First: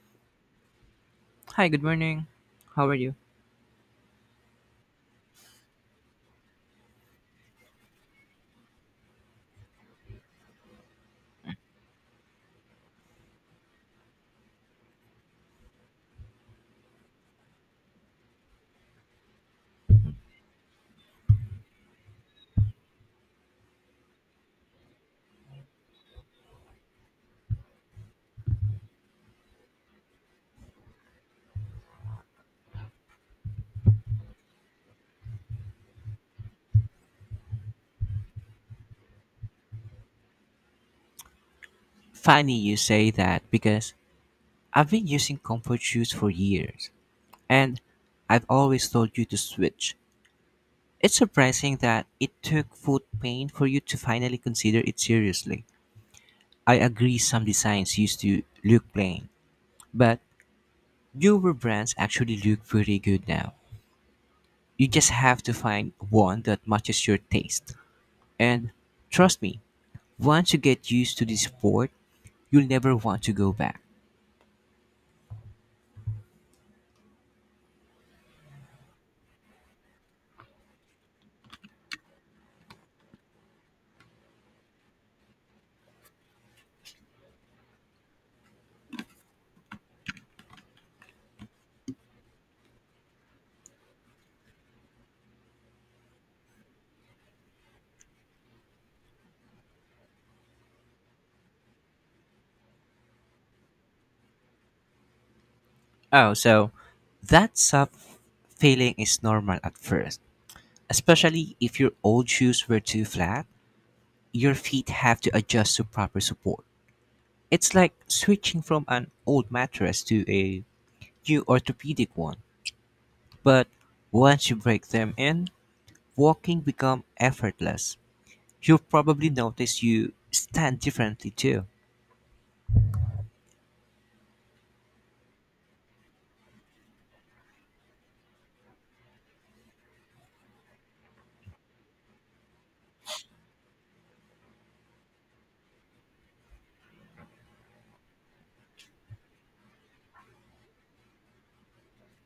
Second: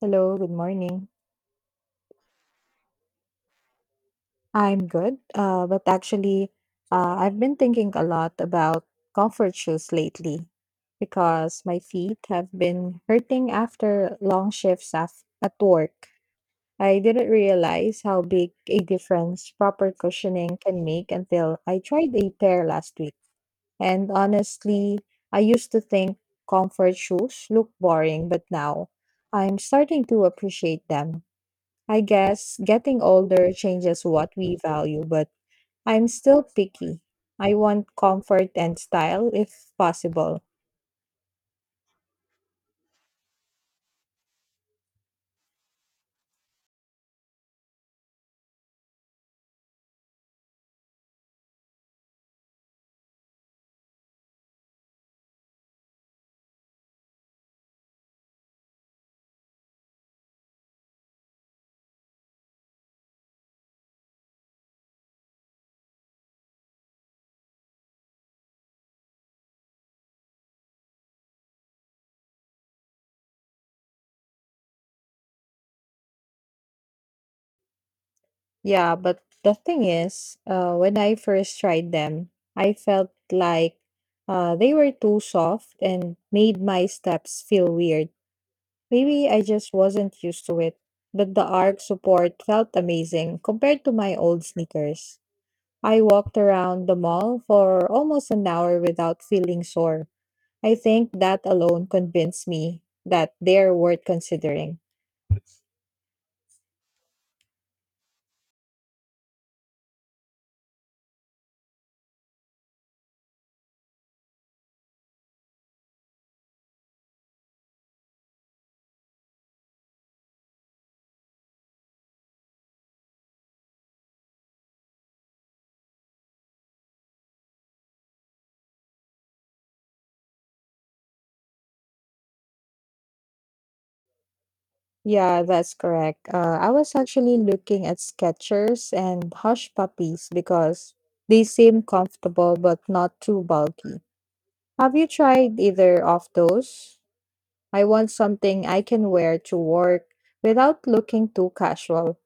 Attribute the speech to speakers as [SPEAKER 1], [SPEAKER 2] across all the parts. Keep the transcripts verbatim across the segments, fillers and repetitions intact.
[SPEAKER 1] Hello, good morning.
[SPEAKER 2] Hi, good morning. How are you?
[SPEAKER 1] I'm good, uh, but actually, uh, I've been thinking a lot about comfort shoes lately because my feet have been hurting after long shifts af- at work. I didn't realize how big a difference proper cushioning can make until I tried a pair last week. And honestly, I used to think comfort shoes look boring, but now I'm starting to appreciate them. I guess getting older changes what we value, but I'm still picky. I want comfort and style if possible.
[SPEAKER 2] Funny you say that because I've been using comfort shoes for years and I've always told you to switch. It's surprising that it took foot pain for you to finally consider it seriously. I agree some designs used to look plain, but newer brands actually look pretty good now. You just have to find one that matches your taste. And trust me, once you get used to this sport, you'll never want to go back.
[SPEAKER 1] Yeah, but the thing is, uh, when I first tried them, I felt like uh, they were too soft and made my steps feel weird. Maybe I just wasn't used to it, but the arc support felt amazing compared to my old sneakers. I walked around the mall for almost an hour without feeling sore. I think that alone convinced me that they're worth considering.
[SPEAKER 2] Oh, so that soft feeling is normal at first, especially if your old shoes were too flat. Your feet have to adjust to proper support. It's like switching from an old mattress to a new orthopedic one. But once you break them in, walking becomes effortless. You'll probably notice you stand differently too.
[SPEAKER 1] Yeah, that's correct. Uh, I was actually looking at Skechers and Hush Puppies because they seem comfortable but not too bulky. Have you tried either of those? I want something I can wear to work without looking too casual.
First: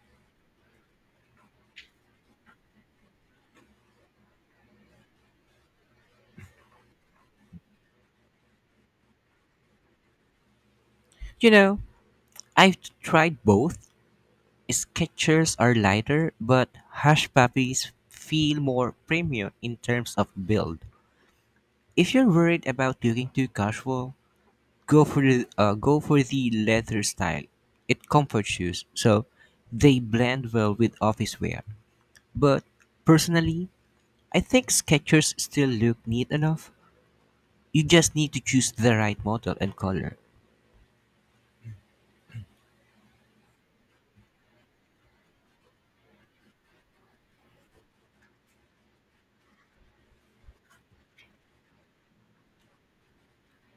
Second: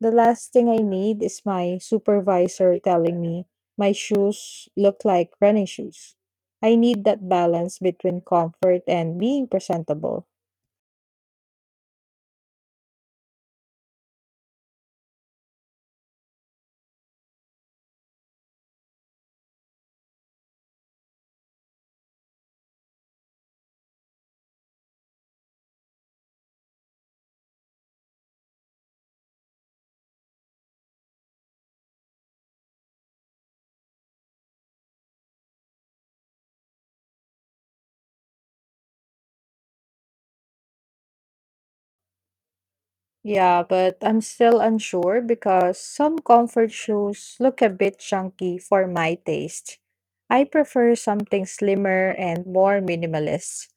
[SPEAKER 1] The last thing I need is my supervisor telling me my shoes look like running shoes. I need that balance between comfort and being presentable.
[SPEAKER 2] You know, I've tried both Skechers are lighter, but Hush Puppies feel more premium in terms of build. If you're worried about looking too casual, go for the uh, go for the leather style. It comforts shoes, so they blend well with office wear. But personally, I think Skechers still look neat enough. You just need to choose the right model and color.
[SPEAKER 1] Yeah, but I'm still unsure because some comfort shoes look a bit chunky for my taste. I prefer something slimmer and more minimalist.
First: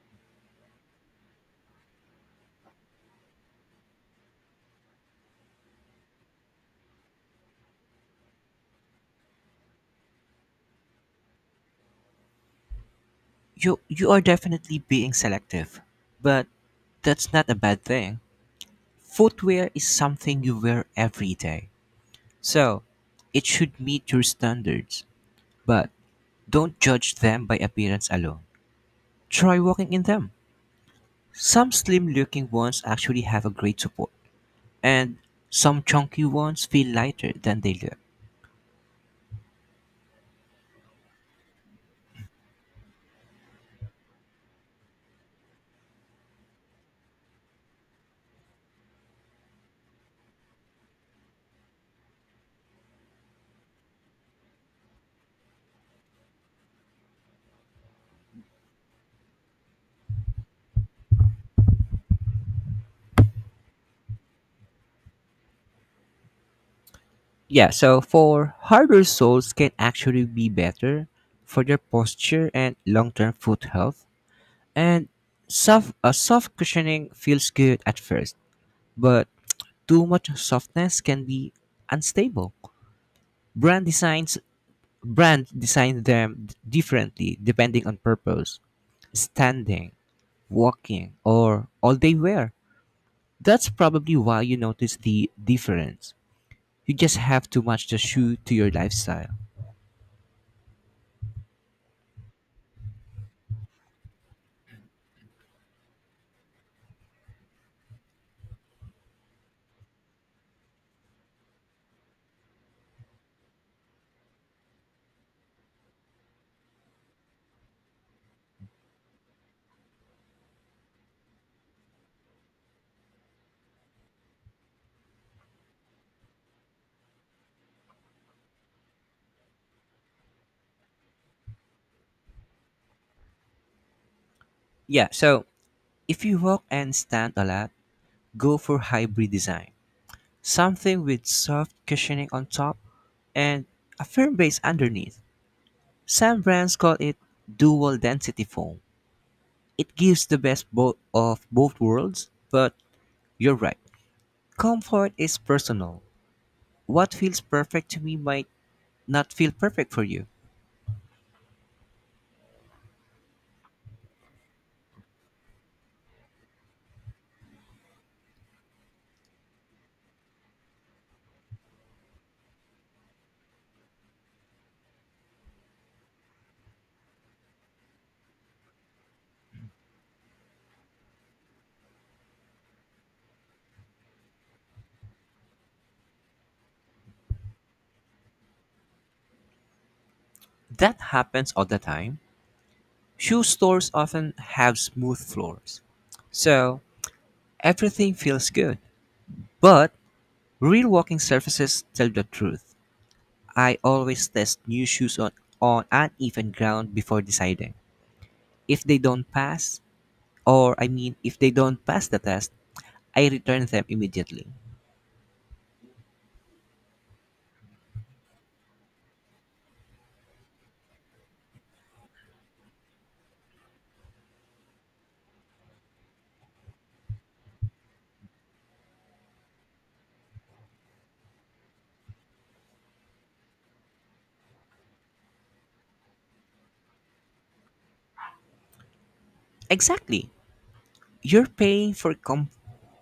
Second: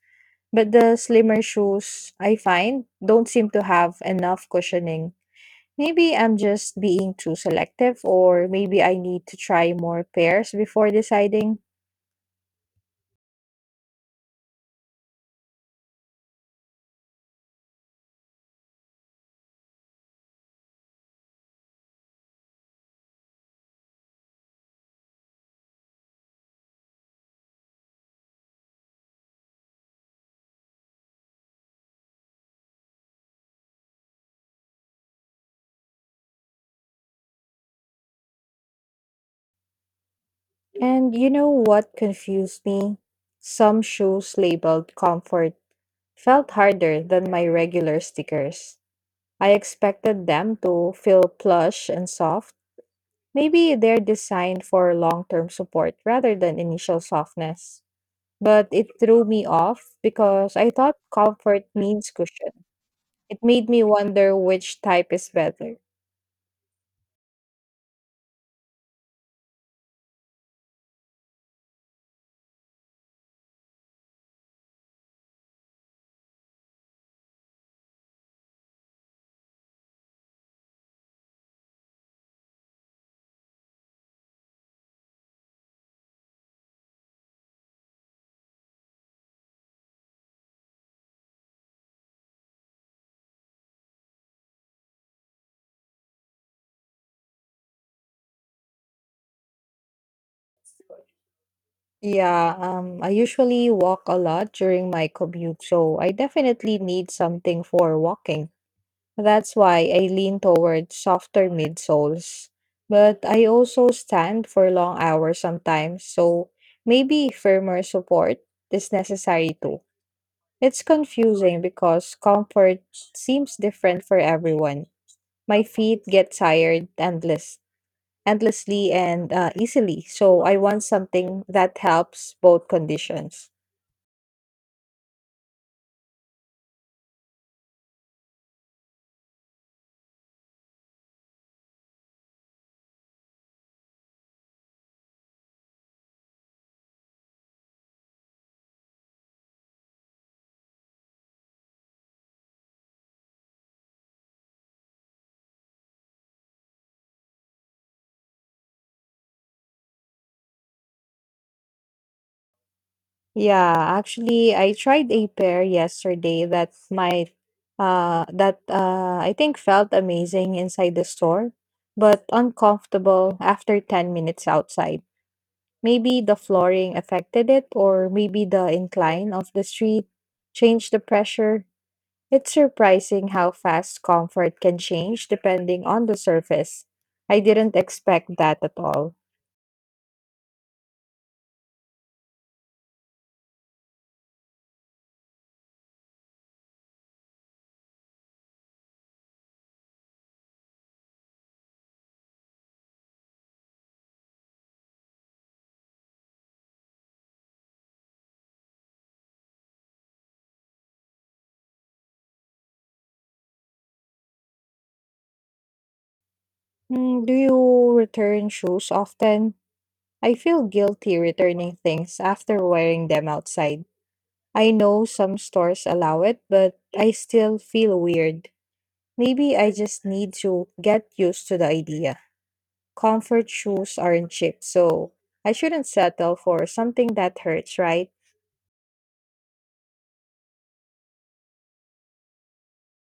[SPEAKER 1] But the slimmer shoes I find don't seem to have enough cushioning. Maybe I'm just being too selective, or maybe I need to try more pairs before deciding.
[SPEAKER 2] You you are definitely being selective, but that's not a bad thing. Footwear is something you wear every day, so it should meet your standards. But don't judge them by appearance alone. Try walking in them. Some slim looking ones actually have a great support, and some chunky ones feel lighter than they look.
[SPEAKER 1] And you know what confused me? Some shoes labeled comfort felt harder than my regular stickers. I expected them to feel plush and soft. Maybe they're designed for long term support rather than initial softness. But it threw me off because I thought comfort means cushion. It made me wonder which type is better.
[SPEAKER 2] Yeah, so for harder soles can actually be better for your posture and long term foot health. And soft, a soft cushioning feels good at first, but too much softness can be unstable. Brand designs brand design them differently depending on purpose, standing, walking, or all they wear. That's probably why you notice the difference. You just have to match the shoe to your lifestyle.
[SPEAKER 1] Yeah, um, I usually walk a lot during my commute, so I definitely need something for walking. That's why I lean toward softer midsoles. But I also stand for long hours sometimes, so maybe firmer support is necessary too. It's confusing because comfort seems different for everyone. My feet get tired endless, endlessly and uh, easily, so I want something that helps both conditions.
[SPEAKER 2] Yeah, so if you walk and stand a lot, go for hybrid design. Something with soft cushioning on top and a firm base underneath. Some brands call it dual density foam. It gives the best bo- of both worlds, but you're right. Comfort is personal. What feels perfect to me might not feel perfect for you.
[SPEAKER 1] Yeah, actually, I tried a pair yesterday that might uh that uh I think felt amazing inside the store, but uncomfortable after ten minutes outside. Maybe the flooring affected it, or maybe the incline of the street changed the pressure. It's surprising how fast comfort can change depending on the surface. I didn't expect that at all.
[SPEAKER 2] That happens all the time. Shoe stores often have smooth floors, so everything feels good. But real walking surfaces tell the truth. I always test new shoes on, on uneven ground before deciding. If they don't pass, or I mean, if they don't pass the test, I return them immediately.
[SPEAKER 1] Mm, do you return shoes often? I feel guilty returning things after wearing them outside. I know some stores allow it, but I still feel weird. Maybe I just need to get used to the idea. Comfort shoes aren't cheap, so I shouldn't settle for something that hurts, right?
[SPEAKER 2] Exactly. You're paying for com-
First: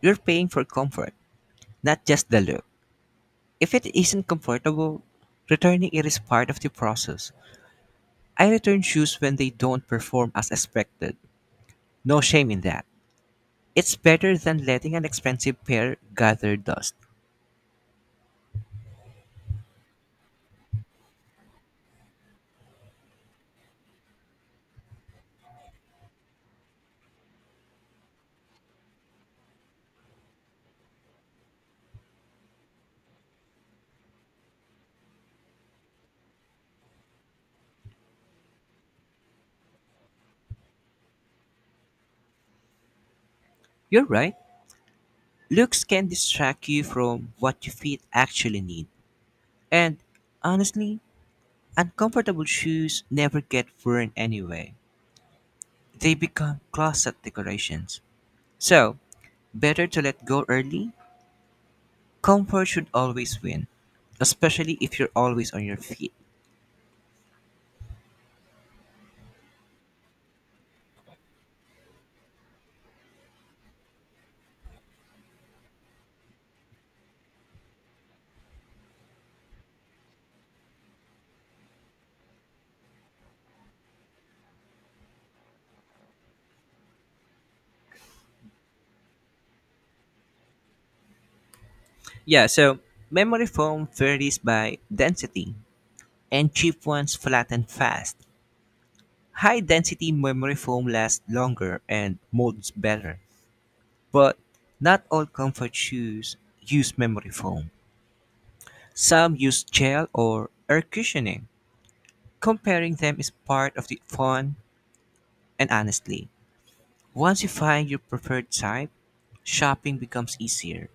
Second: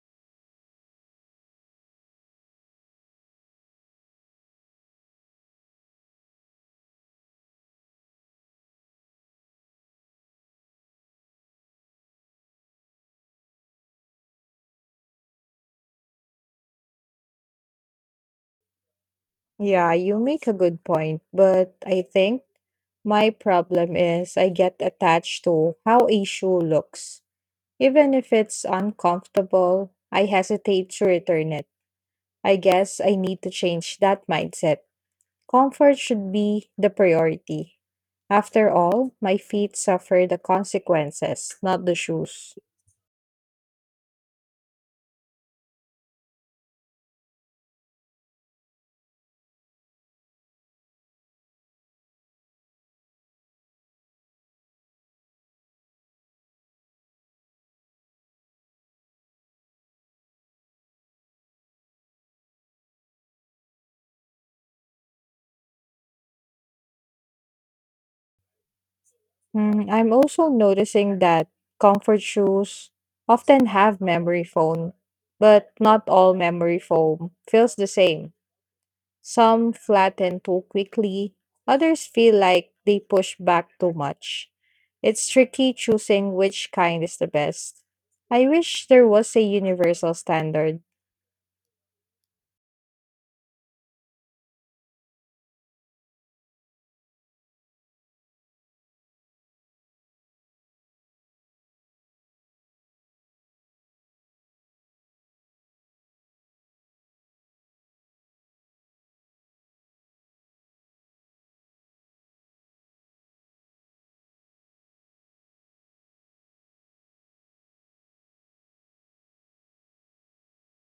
[SPEAKER 2] you're paying for comfort, not just the look. If it isn't comfortable, returning it is part of the process. I return shoes when they don't perform as expected. No shame in that. It's better than letting an expensive pair gather dust.
[SPEAKER 1] Yeah, you make a good point, but I think my problem is I get attached to how a shoe looks. Even if it's uncomfortable, I hesitate to return it. I guess I need to change that mindset. Comfort should be the priority. After all, my feet suffer the consequences, not the shoes.
[SPEAKER 2] You're right. Looks can distract you from what your feet actually need. And honestly, uncomfortable shoes never get worn anyway. They become closet decorations. So, better to let go early. Comfort should always win, especially if you're always on your feet.
[SPEAKER 1] Mm, I'm also noticing that comfort shoes often have memory foam, but not all memory foam feels the same. Some flatten too quickly, others feel like they push back too much. It's tricky choosing which kind is the best. I wish there was a universal standard.
[SPEAKER 2] Yeah, so memory foam varies by density, and cheap ones flatten fast. High density memory foam lasts longer and molds better, but not all comfort shoes use memory foam. Some use gel or air cushioning. Comparing them is part of the fun, and honestly, once you find your preferred type, shopping becomes easier.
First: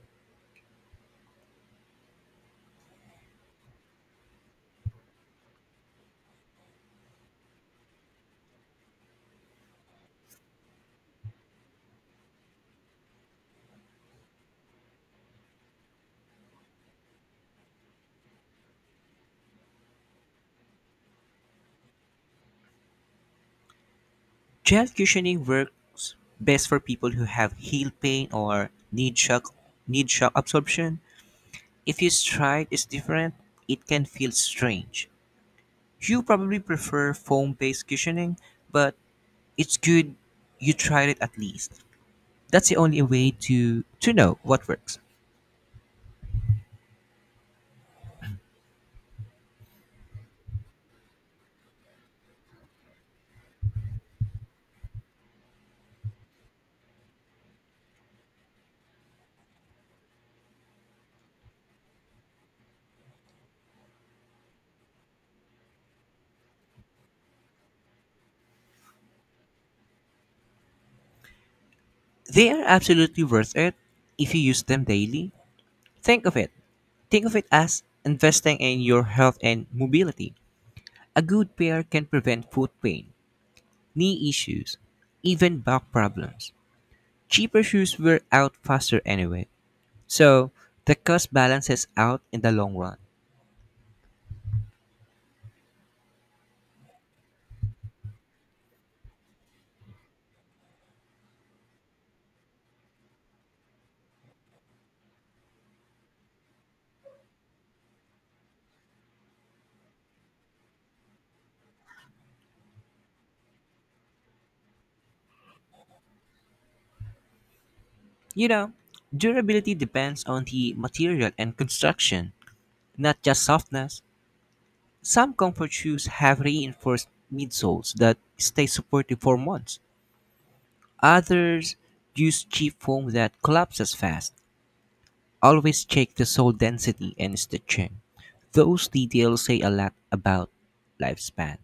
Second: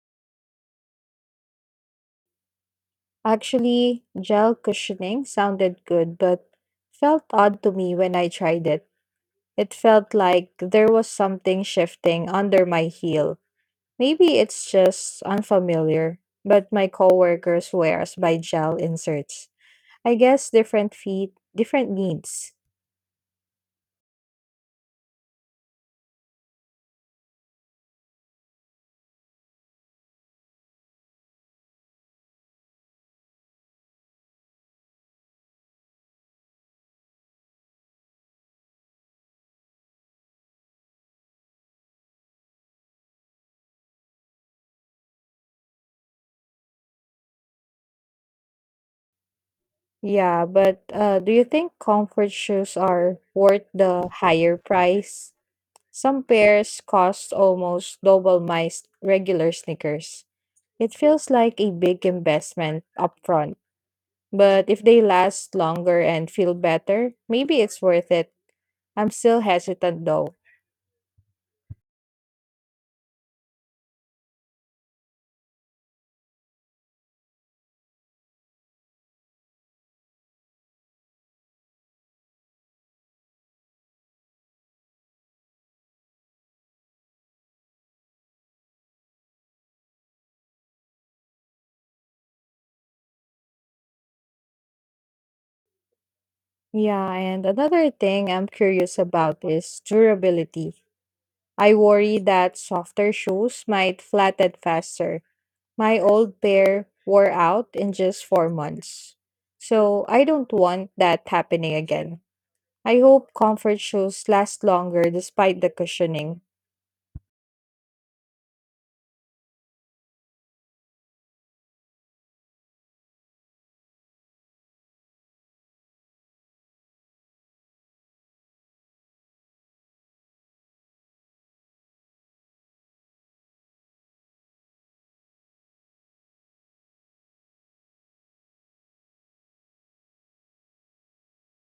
[SPEAKER 1] Actually, gel cushioning sounded good, but felt odd to me when I tried it. It felt like there was something shifting under my heel. Maybe it's just unfamiliar, but my coworkers wears by gel inserts. I guess different feet, different needs.
[SPEAKER 2] Gel cushioning works best for people who have heel pain or need shock need shock absorption. If your stride is different, it can feel strange. You probably prefer foam-based cushioning, but it's good you tried it at least. That's the only way to to know what works.
[SPEAKER 1] Yeah, but uh, do you think comfort shoes are worth the higher price? Some pairs cost almost double my s- regular sneakers. It feels like a big investment upfront, but if they last longer and feel better, maybe it's worth it. I'm still hesitant though.
[SPEAKER 2] They are absolutely worth it if you use them daily. Think of it. Think of it as investing in your health and mobility. A good pair can prevent foot pain, knee issues, even back problems. Cheaper shoes wear out faster anyway, so the cost balances out in the long run.
[SPEAKER 1] Yeah, and another thing I'm curious about is durability. I worry that softer shoes might flatten faster. My old pair wore out in just four months. So I don't want that happening again. I hope comfort shoes last longer despite the cushioning.
[SPEAKER 2] You know, durability depends on the material and construction, not just softness. Some comfort shoes have reinforced midsoles that stay supportive for months. Others use cheap foam that collapses fast. Always check the sole density and stitching. Those details say a lot about lifespan.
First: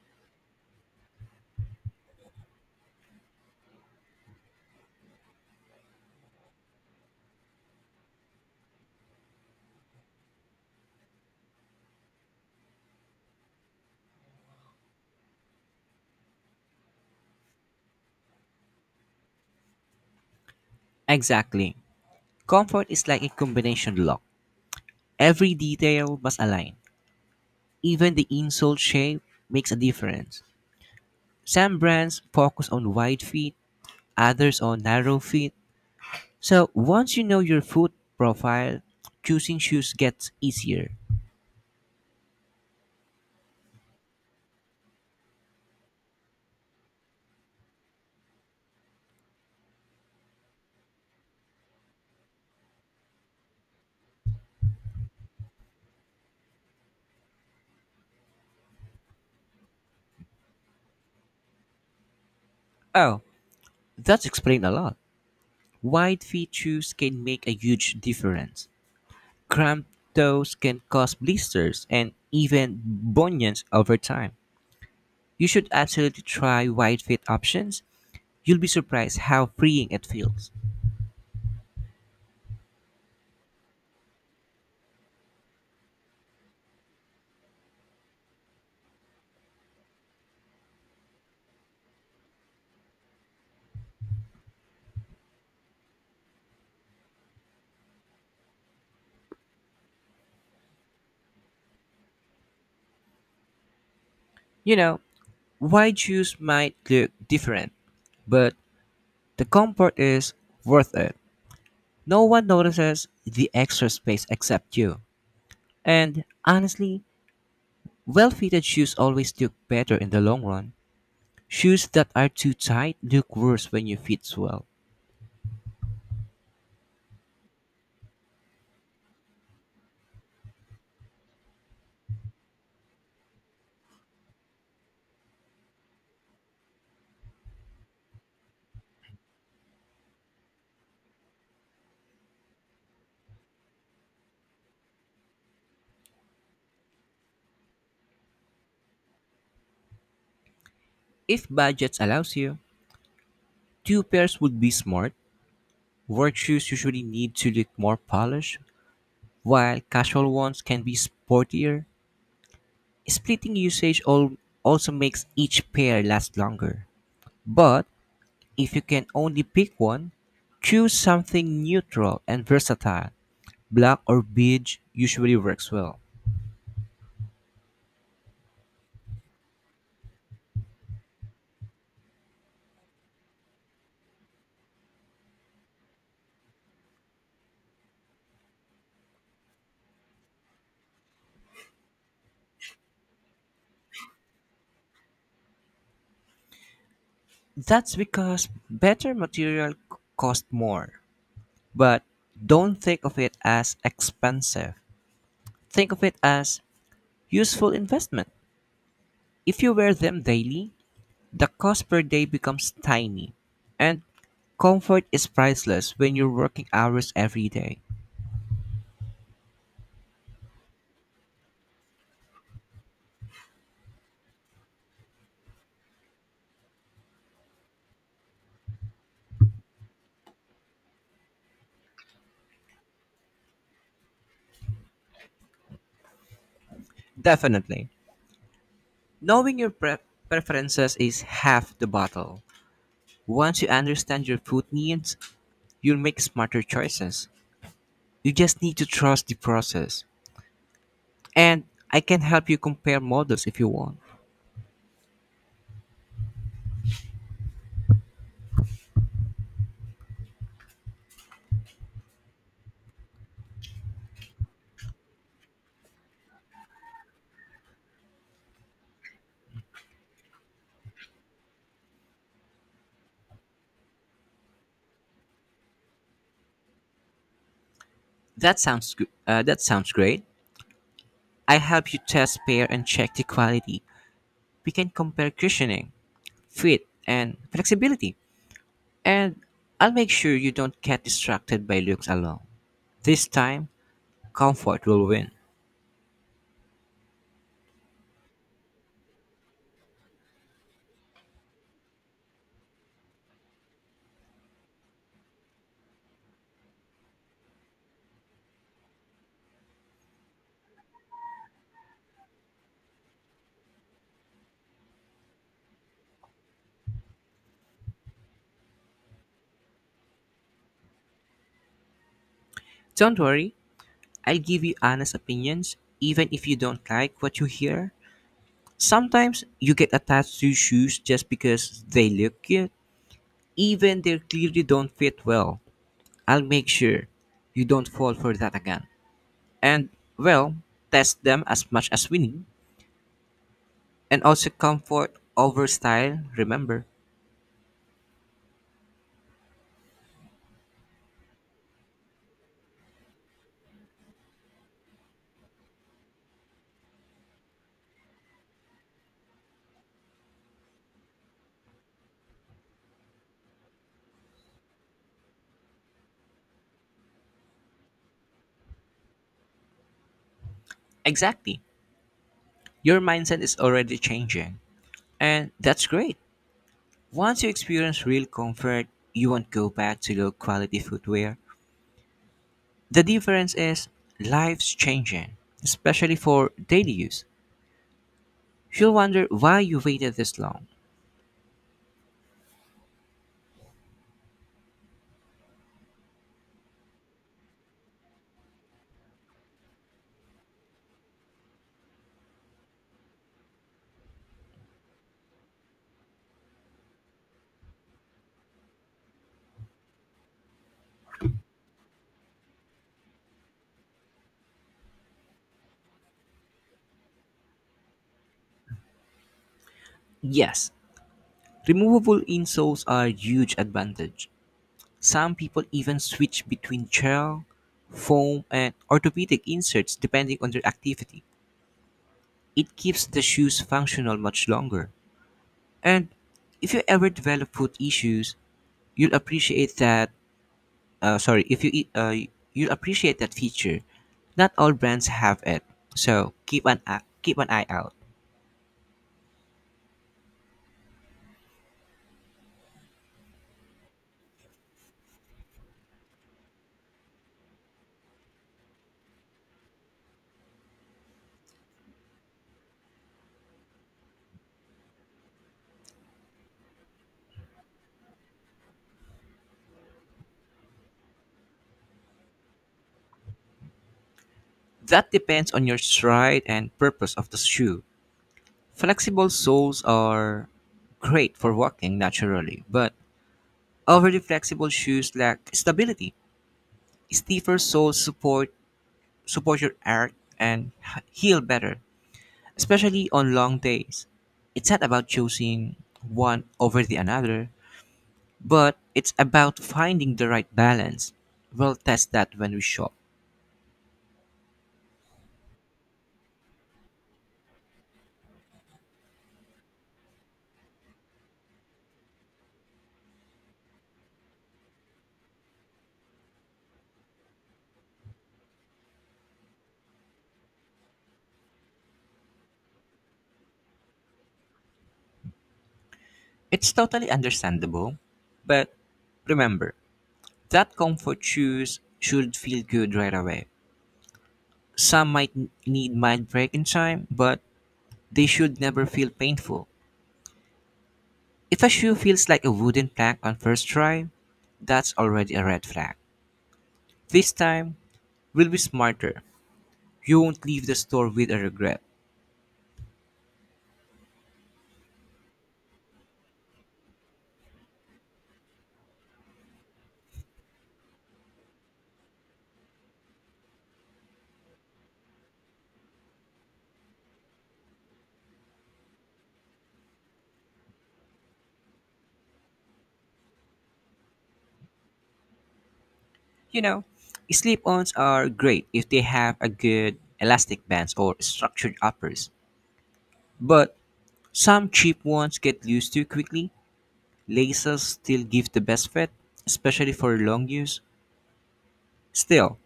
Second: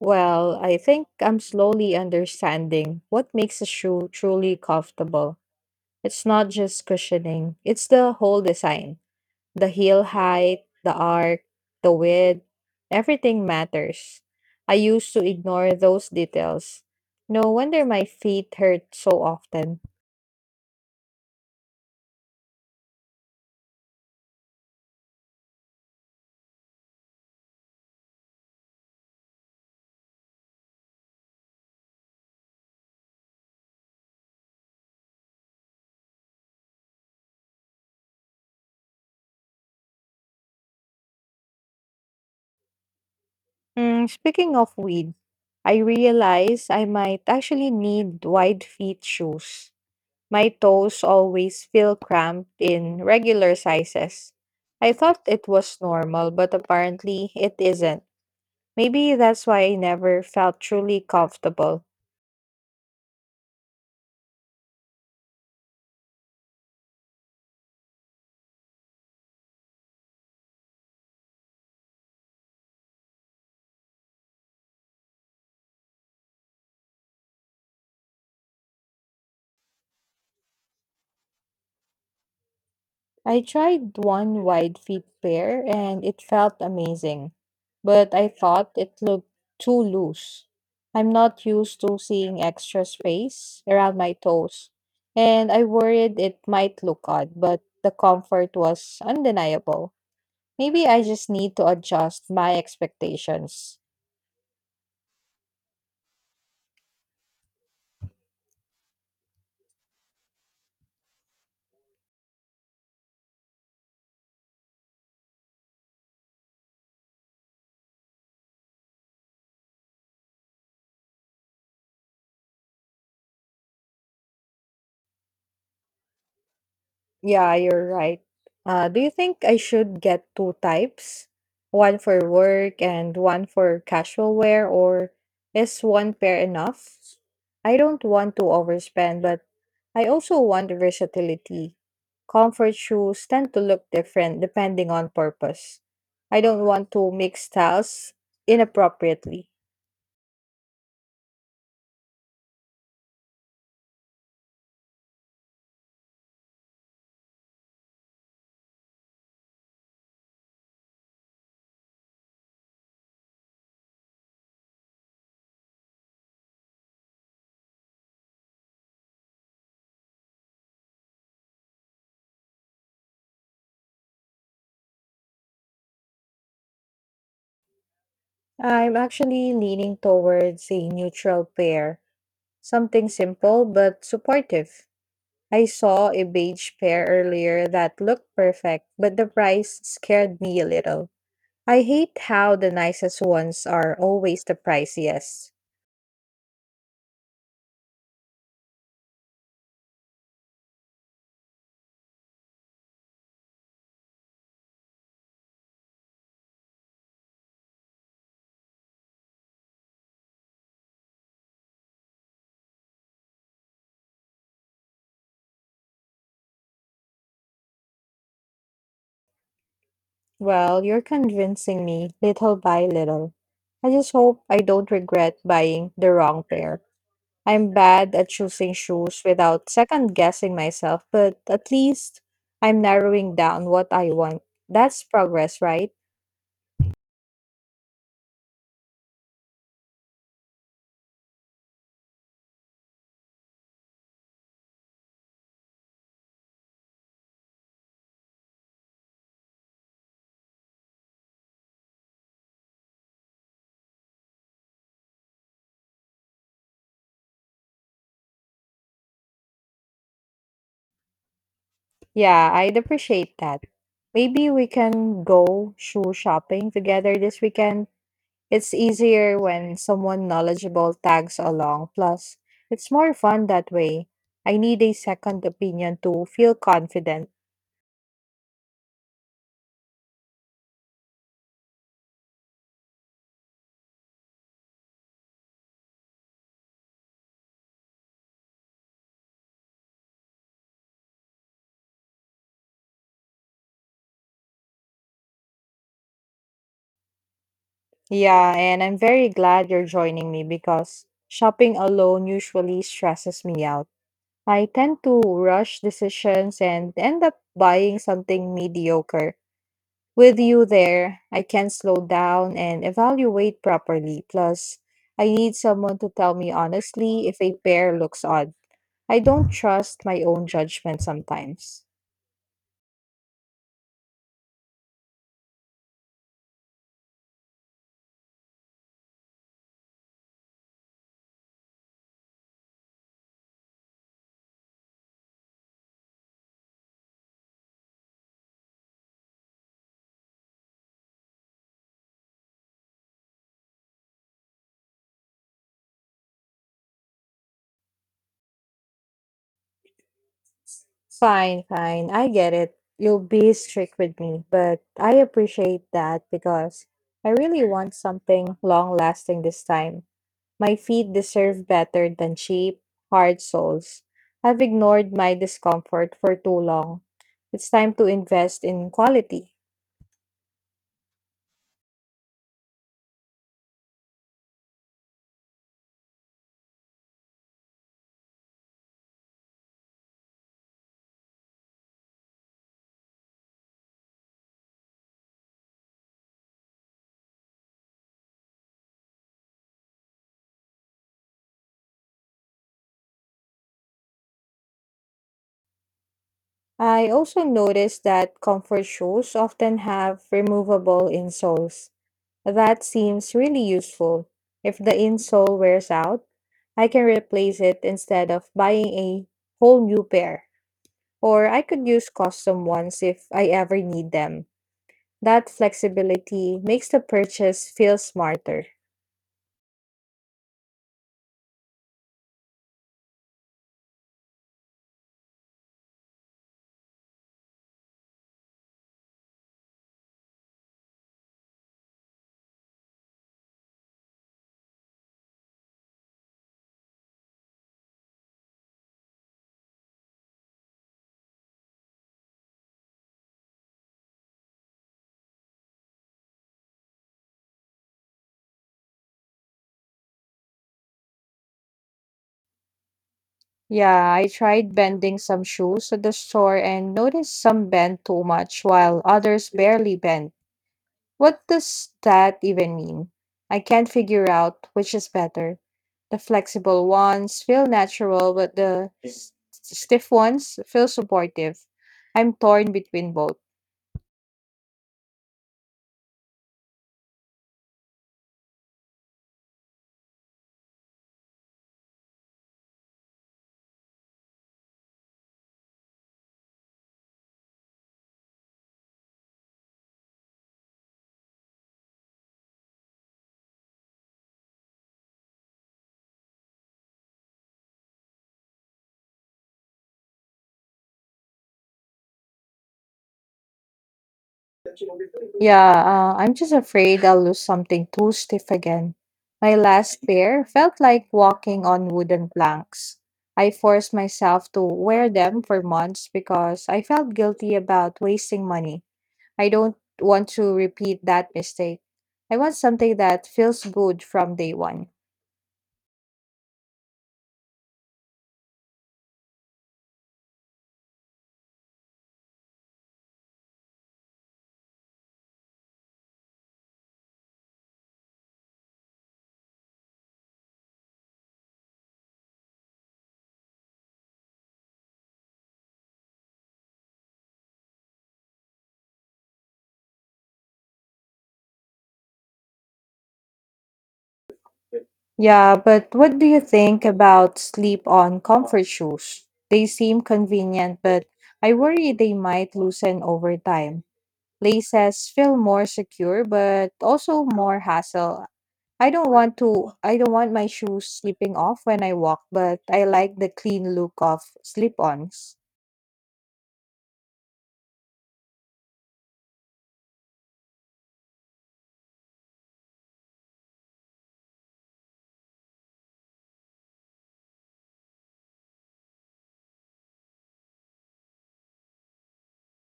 [SPEAKER 1] Well, I think I'm slowly understanding what makes a shoe truly comfortable. It's not just cushioning, it's the whole design. The heel height, the arc, the width, everything matters. I used to ignore those details. No wonder my feet hurt so often.
[SPEAKER 2] Exactly. Comfort is like a combination lock. Every detail must align. Even the insole shape makes a difference. Some brands focus on wide feet, others on narrow feet. So once you know your foot profile, choosing shoes gets easier.
[SPEAKER 1] Mm, speaking of weed, I realize I might actually need wide feet shoes. My toes always feel cramped in regular sizes. I thought it was normal, but apparently it isn't. Maybe that's why I never felt truly comfortable.
[SPEAKER 2] Oh, that's explained a lot. Wide feet shoes can make a huge difference. Cramped toes can cause blisters and even bunions over time. You should absolutely try wide feet options. You'll be surprised how freeing it feels.
[SPEAKER 1] I tried one wide feet pair and it felt amazing, but I thought it looked too loose. I'm not used to seeing extra space around my toes, and I worried it might look odd, but the comfort was undeniable. Maybe I just need to adjust my expectations.
[SPEAKER 2] You know, wide shoes might look different, but the comfort is worth it. No one notices the extra space except you. And honestly, well fitted shoes always look better in the long run. Shoes that are too tight look worse when you fit swell.
[SPEAKER 1] Yeah, you're right. Uh, do you think I should get two types? One for work and one for casual wear, or is one pair enough? I don't want to overspend, but I also want versatility. Comfort shoes tend to look different depending on purpose. I don't want to mix styles inappropriately.
[SPEAKER 2] If budget allows you, two pairs would be smart. Work shoes usually need to look more polished, while casual ones can be sportier. Splitting usage al- also makes each pair last longer. But if you can only pick one, choose something neutral and versatile. Black or beige usually works well.
[SPEAKER 1] I'm actually leaning towards a neutral pair, something simple but supportive. I saw a beige pair earlier that looked perfect, but the price scared me a little. I hate how the nicest ones are always the priciest.
[SPEAKER 2] That's because better material c- cost more. But don't think of it as expensive. Think of it as useful investment. If you wear them daily, the cost per day becomes tiny. And comfort is priceless when you're working hours every day.
[SPEAKER 1] Well, you're convincing me little by little. I just hope I don't regret buying the wrong pair. I'm bad at choosing shoes without second guessing myself, but at least I'm narrowing down what I want. That's progress, right?
[SPEAKER 2] Definitely. Knowing your pre- preferences is half the battle. Once you understand your food needs, you'll make smarter choices. You just need to trust the process. And I can help you compare models if you want.
[SPEAKER 1] Yeah, I'd appreciate that. Maybe we can go shoe shopping together this weekend. It's easier when someone knowledgeable tags along, plus, it's more fun that way. I need a second opinion to feel confident.
[SPEAKER 2] That sounds good. Uh, that sounds great. I help you test, pair, and check the quality. We can compare cushioning, fit, and flexibility. And I'll make sure you don't get distracted by looks alone. This time, comfort will win.
[SPEAKER 1] Yeah, and I'm very glad you're joining me because shopping alone usually stresses me out. I tend to rush decisions and end up buying something mediocre. With you there, I can slow down and evaluate properly. Plus, I need someone to tell me honestly if a pair looks odd. I don't trust my own judgment sometimes.
[SPEAKER 2] Don't worry, I'll give you honest opinions, even if you don't like what you hear. Sometimes you get attached to shoes just because they look cute, even they clearly don't fit well. I'll make sure you don't fall for that again. And, well, test them as much as we need. And also comfort over style, remember.
[SPEAKER 1] Fine, fine. I get it. You'll be strict with me, but I appreciate that because I really want something long lasting this time. My feet deserve better than cheap, hard soles. I've ignored my discomfort for too long. It's time to invest in quality.
[SPEAKER 2] Exactly. Your mindset is already changing. And that's great. Once you experience real comfort, you won't go back to low quality footwear. The difference is life's changing, especially for daily use. You'll wonder why you waited this long.
[SPEAKER 1] I also noticed that comfort shoes often have removable insoles. That seems really useful. If the insole wears out, I can replace it instead of buying a whole new pair. Or I could use custom ones if I ever need them. That flexibility makes the purchase feel smarter.
[SPEAKER 2] Yes, removable insoles are a huge advantage. Some people even switch between gel, foam, and orthopedic inserts depending on their activity. It keeps the shoes functional much longer. And if you ever develop foot issues, you'll appreciate that uh, sorry, if you eat, uh, you appreciate that feature. Not all brands have it, so keep an a- keep an eye out.
[SPEAKER 1] Yeah, I tried bending some shoes at the store and noticed some bent too much while others barely bent. What does that even mean? I can't figure out which is better. The flexible ones feel natural, but the s- stiff ones feel supportive. I'm torn between both.
[SPEAKER 2] That depends on your stride and purpose of the shoe. Flexible soles are great for walking naturally, but overly flexible shoes lack stability. Stiffer soles support support your arch and h- heel better, especially on long days. It's not about choosing one over the another. But it's about finding the right balance. We'll test that when we shop.
[SPEAKER 1] Yeah, uh, I'm just afraid I'll lose something too stiff again. My last pair felt like walking on wooden planks. I forced myself to wear them for months because I felt guilty about wasting money. I don't want to repeat that mistake. I want something that feels good from day one.
[SPEAKER 2] It's totally understandable, but remember that comfort shoes should feel good right away. Some might n- need mild break in time, but they should never feel painful. If a shoe feels like a wooden plank on first try, that's already a red flag. This time, we'll be smarter. You won't leave the store with a regret.
[SPEAKER 1] Yeah, but what do you think about sleep on comfort shoes? They seem convenient, but I worry they might loosen over time. Laces feel more secure, but also more hassle. I don't want to I don't want my shoes slipping off when I walk, but I like the clean look of slip-ons.
[SPEAKER 2] You know, slip-ons are great if they have a good elastic bands or structured uppers. But some cheap ones get used too quickly. Laces still give the best fit, especially for long use. Still,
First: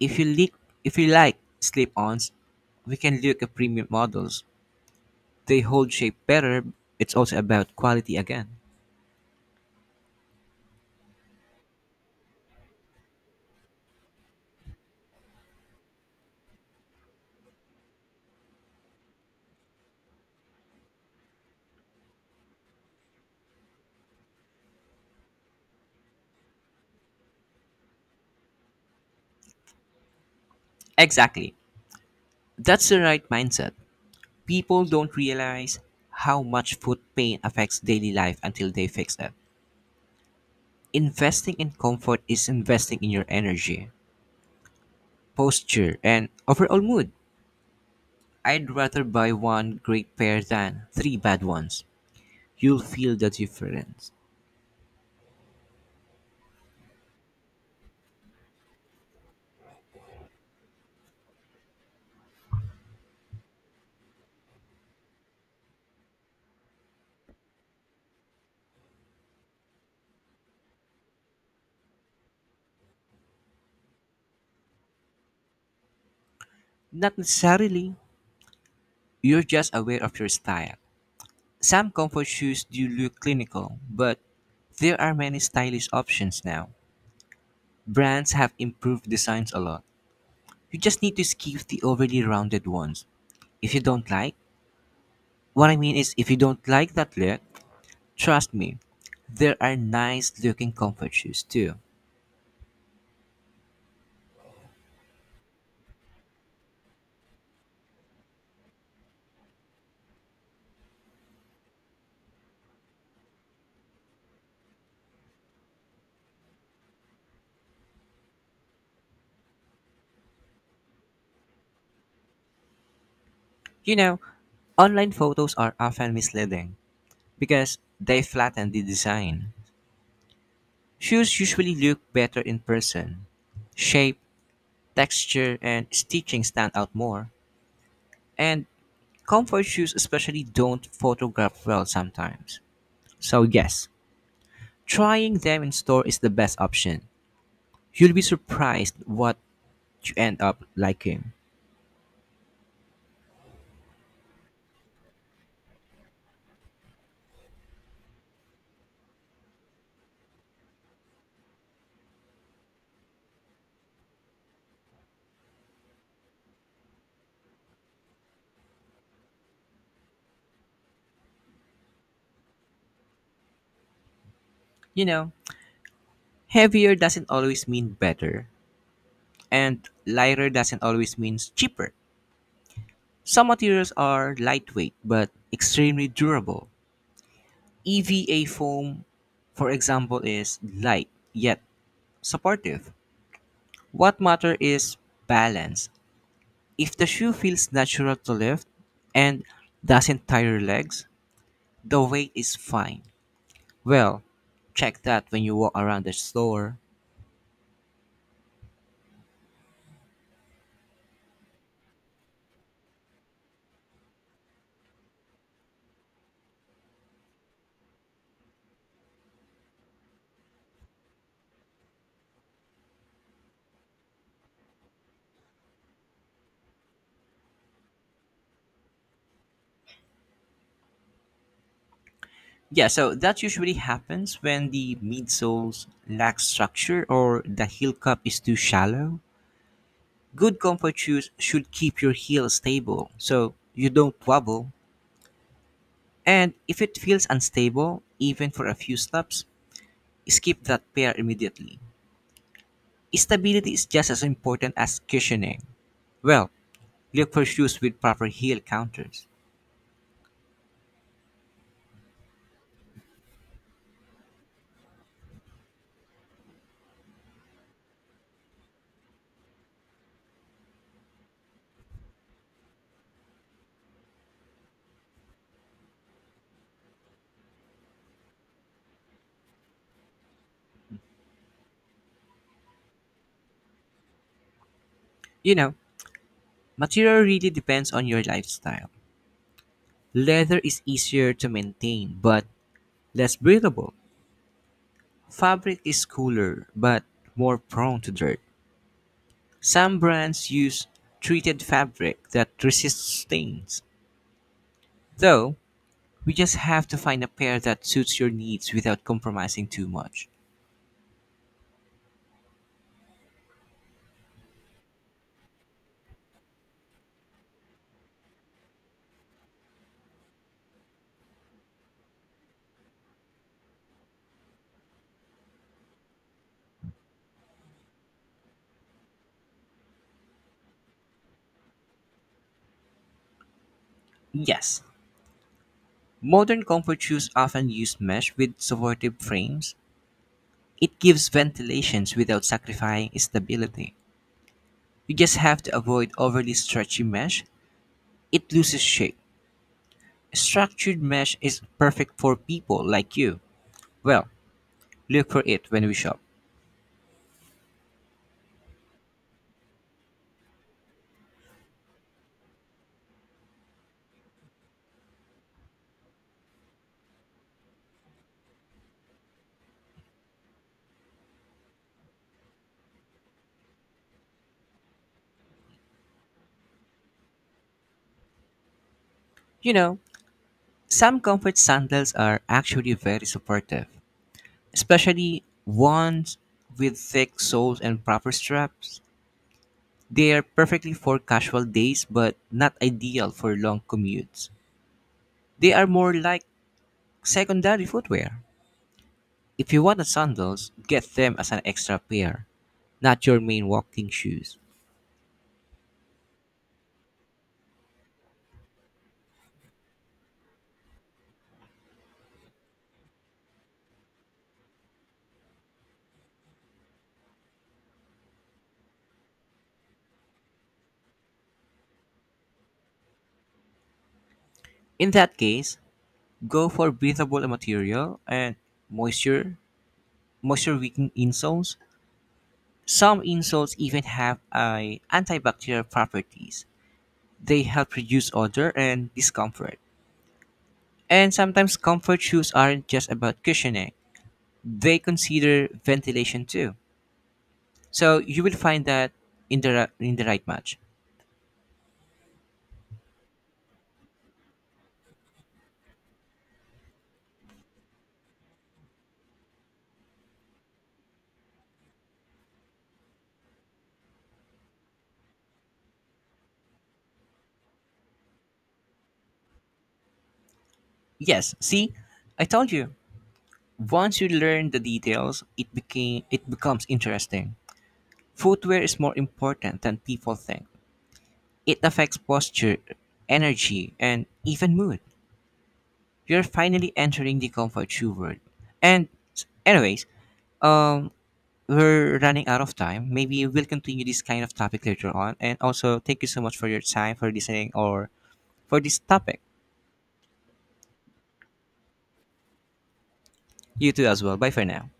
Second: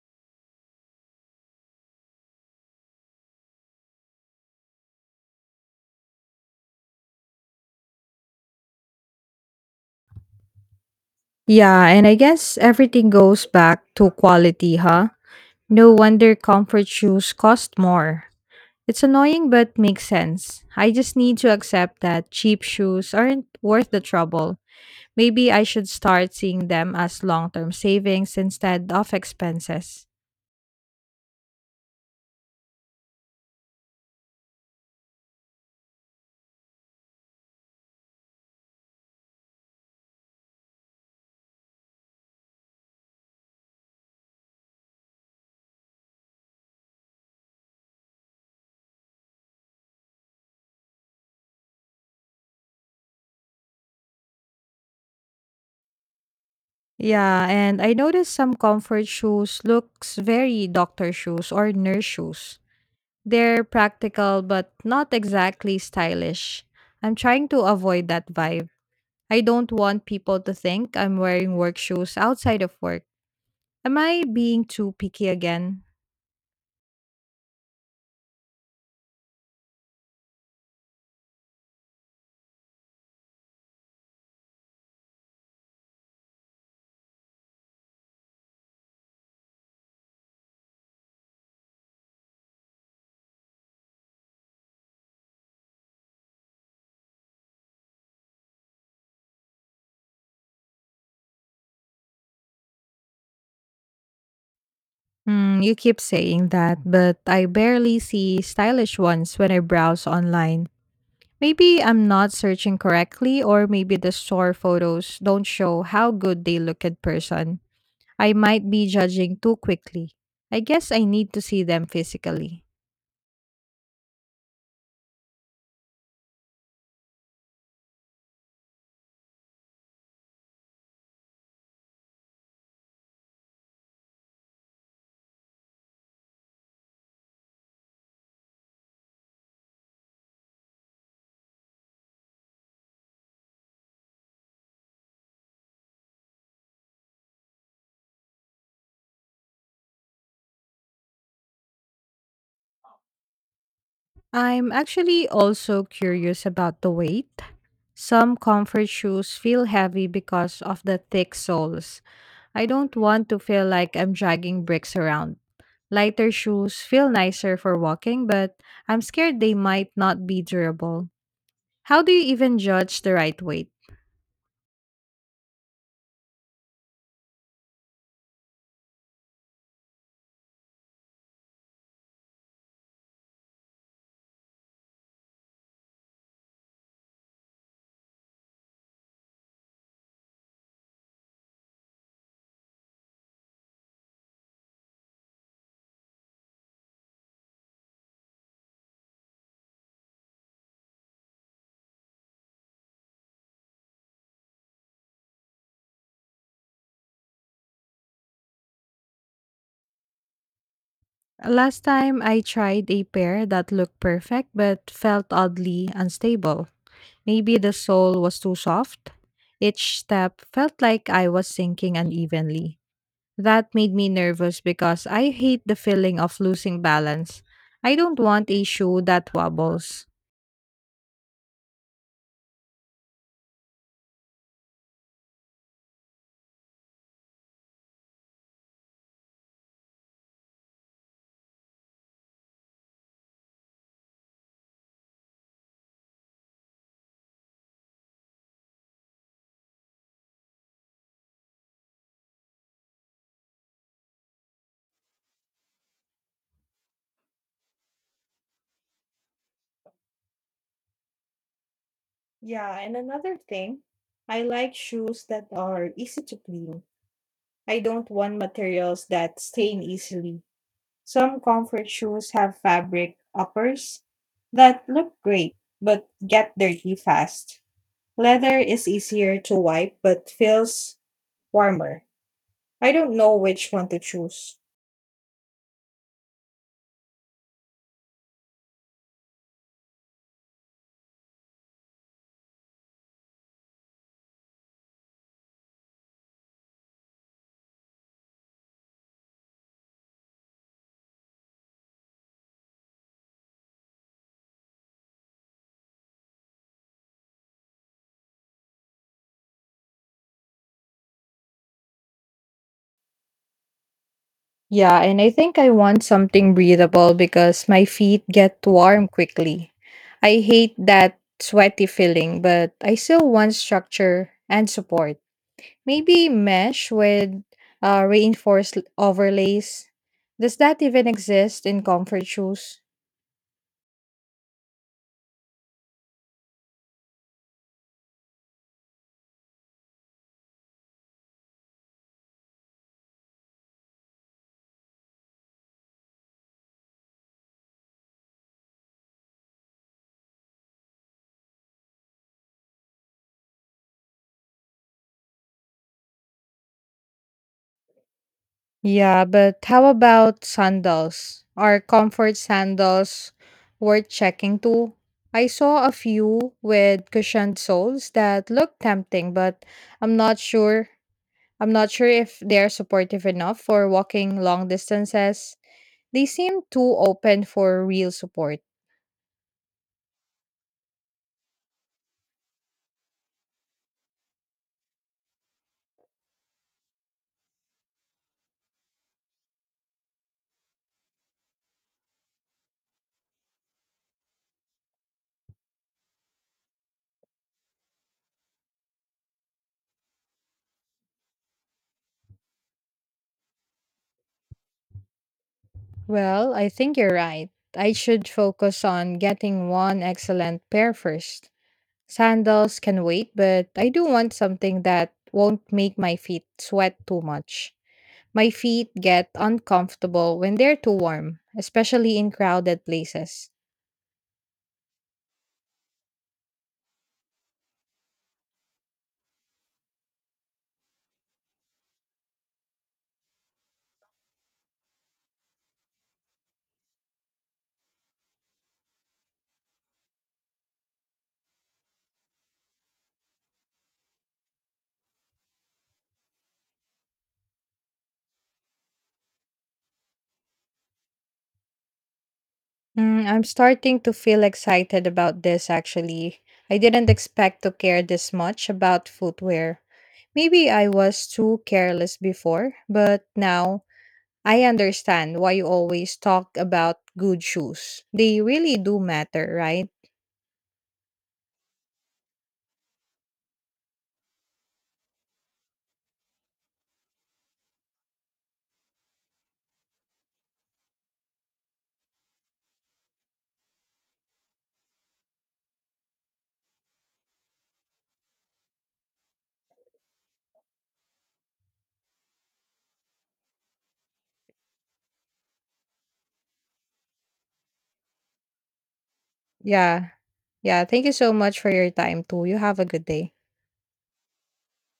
[SPEAKER 2] if you like, if you like slip-ons, we can look at premium models. They hold shape better. It's also about quality again.
[SPEAKER 1] Yeah, and I guess everything goes back to quality, huh? No wonder comfort shoes cost more. It's annoying but makes sense. I just need to accept that cheap shoes aren't worth the trouble. Maybe I should start seeing them as long term savings instead of expenses.
[SPEAKER 2] Exactly. That's the right mindset. People don't realize how much foot pain affects daily life until they fix it. Investing in comfort is investing in your energy, posture, and overall mood. I'd rather buy one great pair than three bad ones. You'll feel the difference.
[SPEAKER 1] Yeah, and I noticed some comfort shoes looks very doctor shoes or nurse shoes. They're practical but not exactly stylish. I'm trying to avoid that vibe. I don't want people to think I'm wearing work shoes outside of work. Am I being too picky again?
[SPEAKER 2] Not necessarily, you're just aware of your style. Some comfort shoes do look clinical, but there are many stylish options now. Brands have improved designs a lot. You just need to skip the overly rounded ones. If you don't like, what I mean is if you don't like that look, trust me, there are nice looking comfort shoes too.
[SPEAKER 1] Hmm. You keep saying that, but I barely see stylish ones when I browse online. Maybe I'm not searching correctly, or maybe the store photos don't show how good they look in person. I might be judging too quickly. I guess I need to see them physically.
[SPEAKER 2] You know, online photos are often misleading because they flatten the design. Shoes usually look better in person. Shape, texture, and stitching stand out more. And comfort shoes especially don't photograph well sometimes. So yes, trying them in store is the best option. You'll be surprised what you end up liking.
[SPEAKER 1] I'm actually also curious about the weight. Some comfort shoes feel heavy because of the thick soles. I don't want to feel like I'm dragging bricks around. Lighter shoes feel nicer for walking, but I'm scared they might not be durable. How do you even judge the right weight?
[SPEAKER 2] You know, heavier doesn't always mean better. And lighter doesn't always mean cheaper. Some materials are lightweight but extremely durable. E V A foam, for example, is light yet supportive. What matters is balance. If the shoe feels natural to lift and doesn't tire your legs, the weight is fine. Well, check that when you walk around the store.
[SPEAKER 1] Last time I tried a pair that looked perfect but felt oddly unstable. Maybe the soul was too soft. Each step felt like I was sinking unevenly. That made me nervous because I hate the feeling of losing balance. I don't want a shoe that wobbles.
[SPEAKER 2] Yeah, so that usually happens when the midsoles lack structure or the heel cup is too shallow. Good comfort shoes should keep your heel stable so you don't wobble. And if it feels unstable, even for a few steps, skip that pair immediately. Stability is just as important as cushioning. Well, look for shoes with proper heel counters.
[SPEAKER 1] Yeah, and another thing, I like shoes that are easy to clean. I don't want materials that stain easily. Some comfort shoes have fabric uppers that look great but get dirty fast. Leather is easier to wipe but feels warmer. I don't know which one to choose.
[SPEAKER 2] You know, material really depends on your lifestyle. Leather is easier to maintain but less breathable. Fabric is cooler but more prone to dirt. Some brands use treated fabric that resists stains, though we just have to find a pair that suits your needs without compromising too much.
[SPEAKER 1] Yeah, and I think I want something breathable because my feet get warm quickly. I hate that sweaty feeling, but I still want structure and support. Maybe mesh with uh, reinforced overlays. Does that even exist in comfort shoes?
[SPEAKER 2] Yes, modern comfort shoes often use mesh with supportive frames. It gives ventilations without sacrificing its stability. You just have to avoid overly stretchy mesh. It loses shape. Structured mesh is perfect for people like you. Well, look for it when we shop.
[SPEAKER 1] Yeah, but how about sandals? Are comfort sandals worth checking too? I saw a few with cushioned soles that look tempting, but I'm not sure. I'm not sure if they're supportive enough for walking long distances. They seem too open for real support.
[SPEAKER 2] You know, some comfort sandals are actually very supportive, especially ones with thick soles and proper straps. They are perfectly for casual days but not ideal for long commutes. They are more like secondary footwear. If you want the sandals, get them as an extra pair, not your main walking shoes.
[SPEAKER 1] Well, I think you're right. I should focus on getting one excellent pair first. Sandals can wait, but I do want something that won't make my feet sweat too much. My feet get uncomfortable when they're too warm, especially in crowded places.
[SPEAKER 2] In that case, go for breathable material and moisture moisture wicking insoles. Some insults even have a antibacterial properties. They help reduce odor and discomfort. And sometimes comfort shoes aren't just about cushioning. They consider ventilation too. So you will find that in the ra- in the right match.
[SPEAKER 1] Mm, I'm starting to feel excited about this actually. I didn't expect to care this much about footwear. Maybe I was too careless before, but now I understand why you always talk about good shoes. They really do matter, right?
[SPEAKER 2] Yes, see? I told you. Once you learn the details, it became it becomes interesting. Footwear is more important than people think. It affects posture, energy, and even mood. We are finally entering the comfort shoe world. And anyways, um, we're running out of time. Maybe we'll continue this kind of topic later on. And also, thank you so much for your time, for listening, or for this topic.
[SPEAKER 1] Yeah, Yeah, thank you so much for your time too. You have a good day.
[SPEAKER 2] You too as well. Bye for now.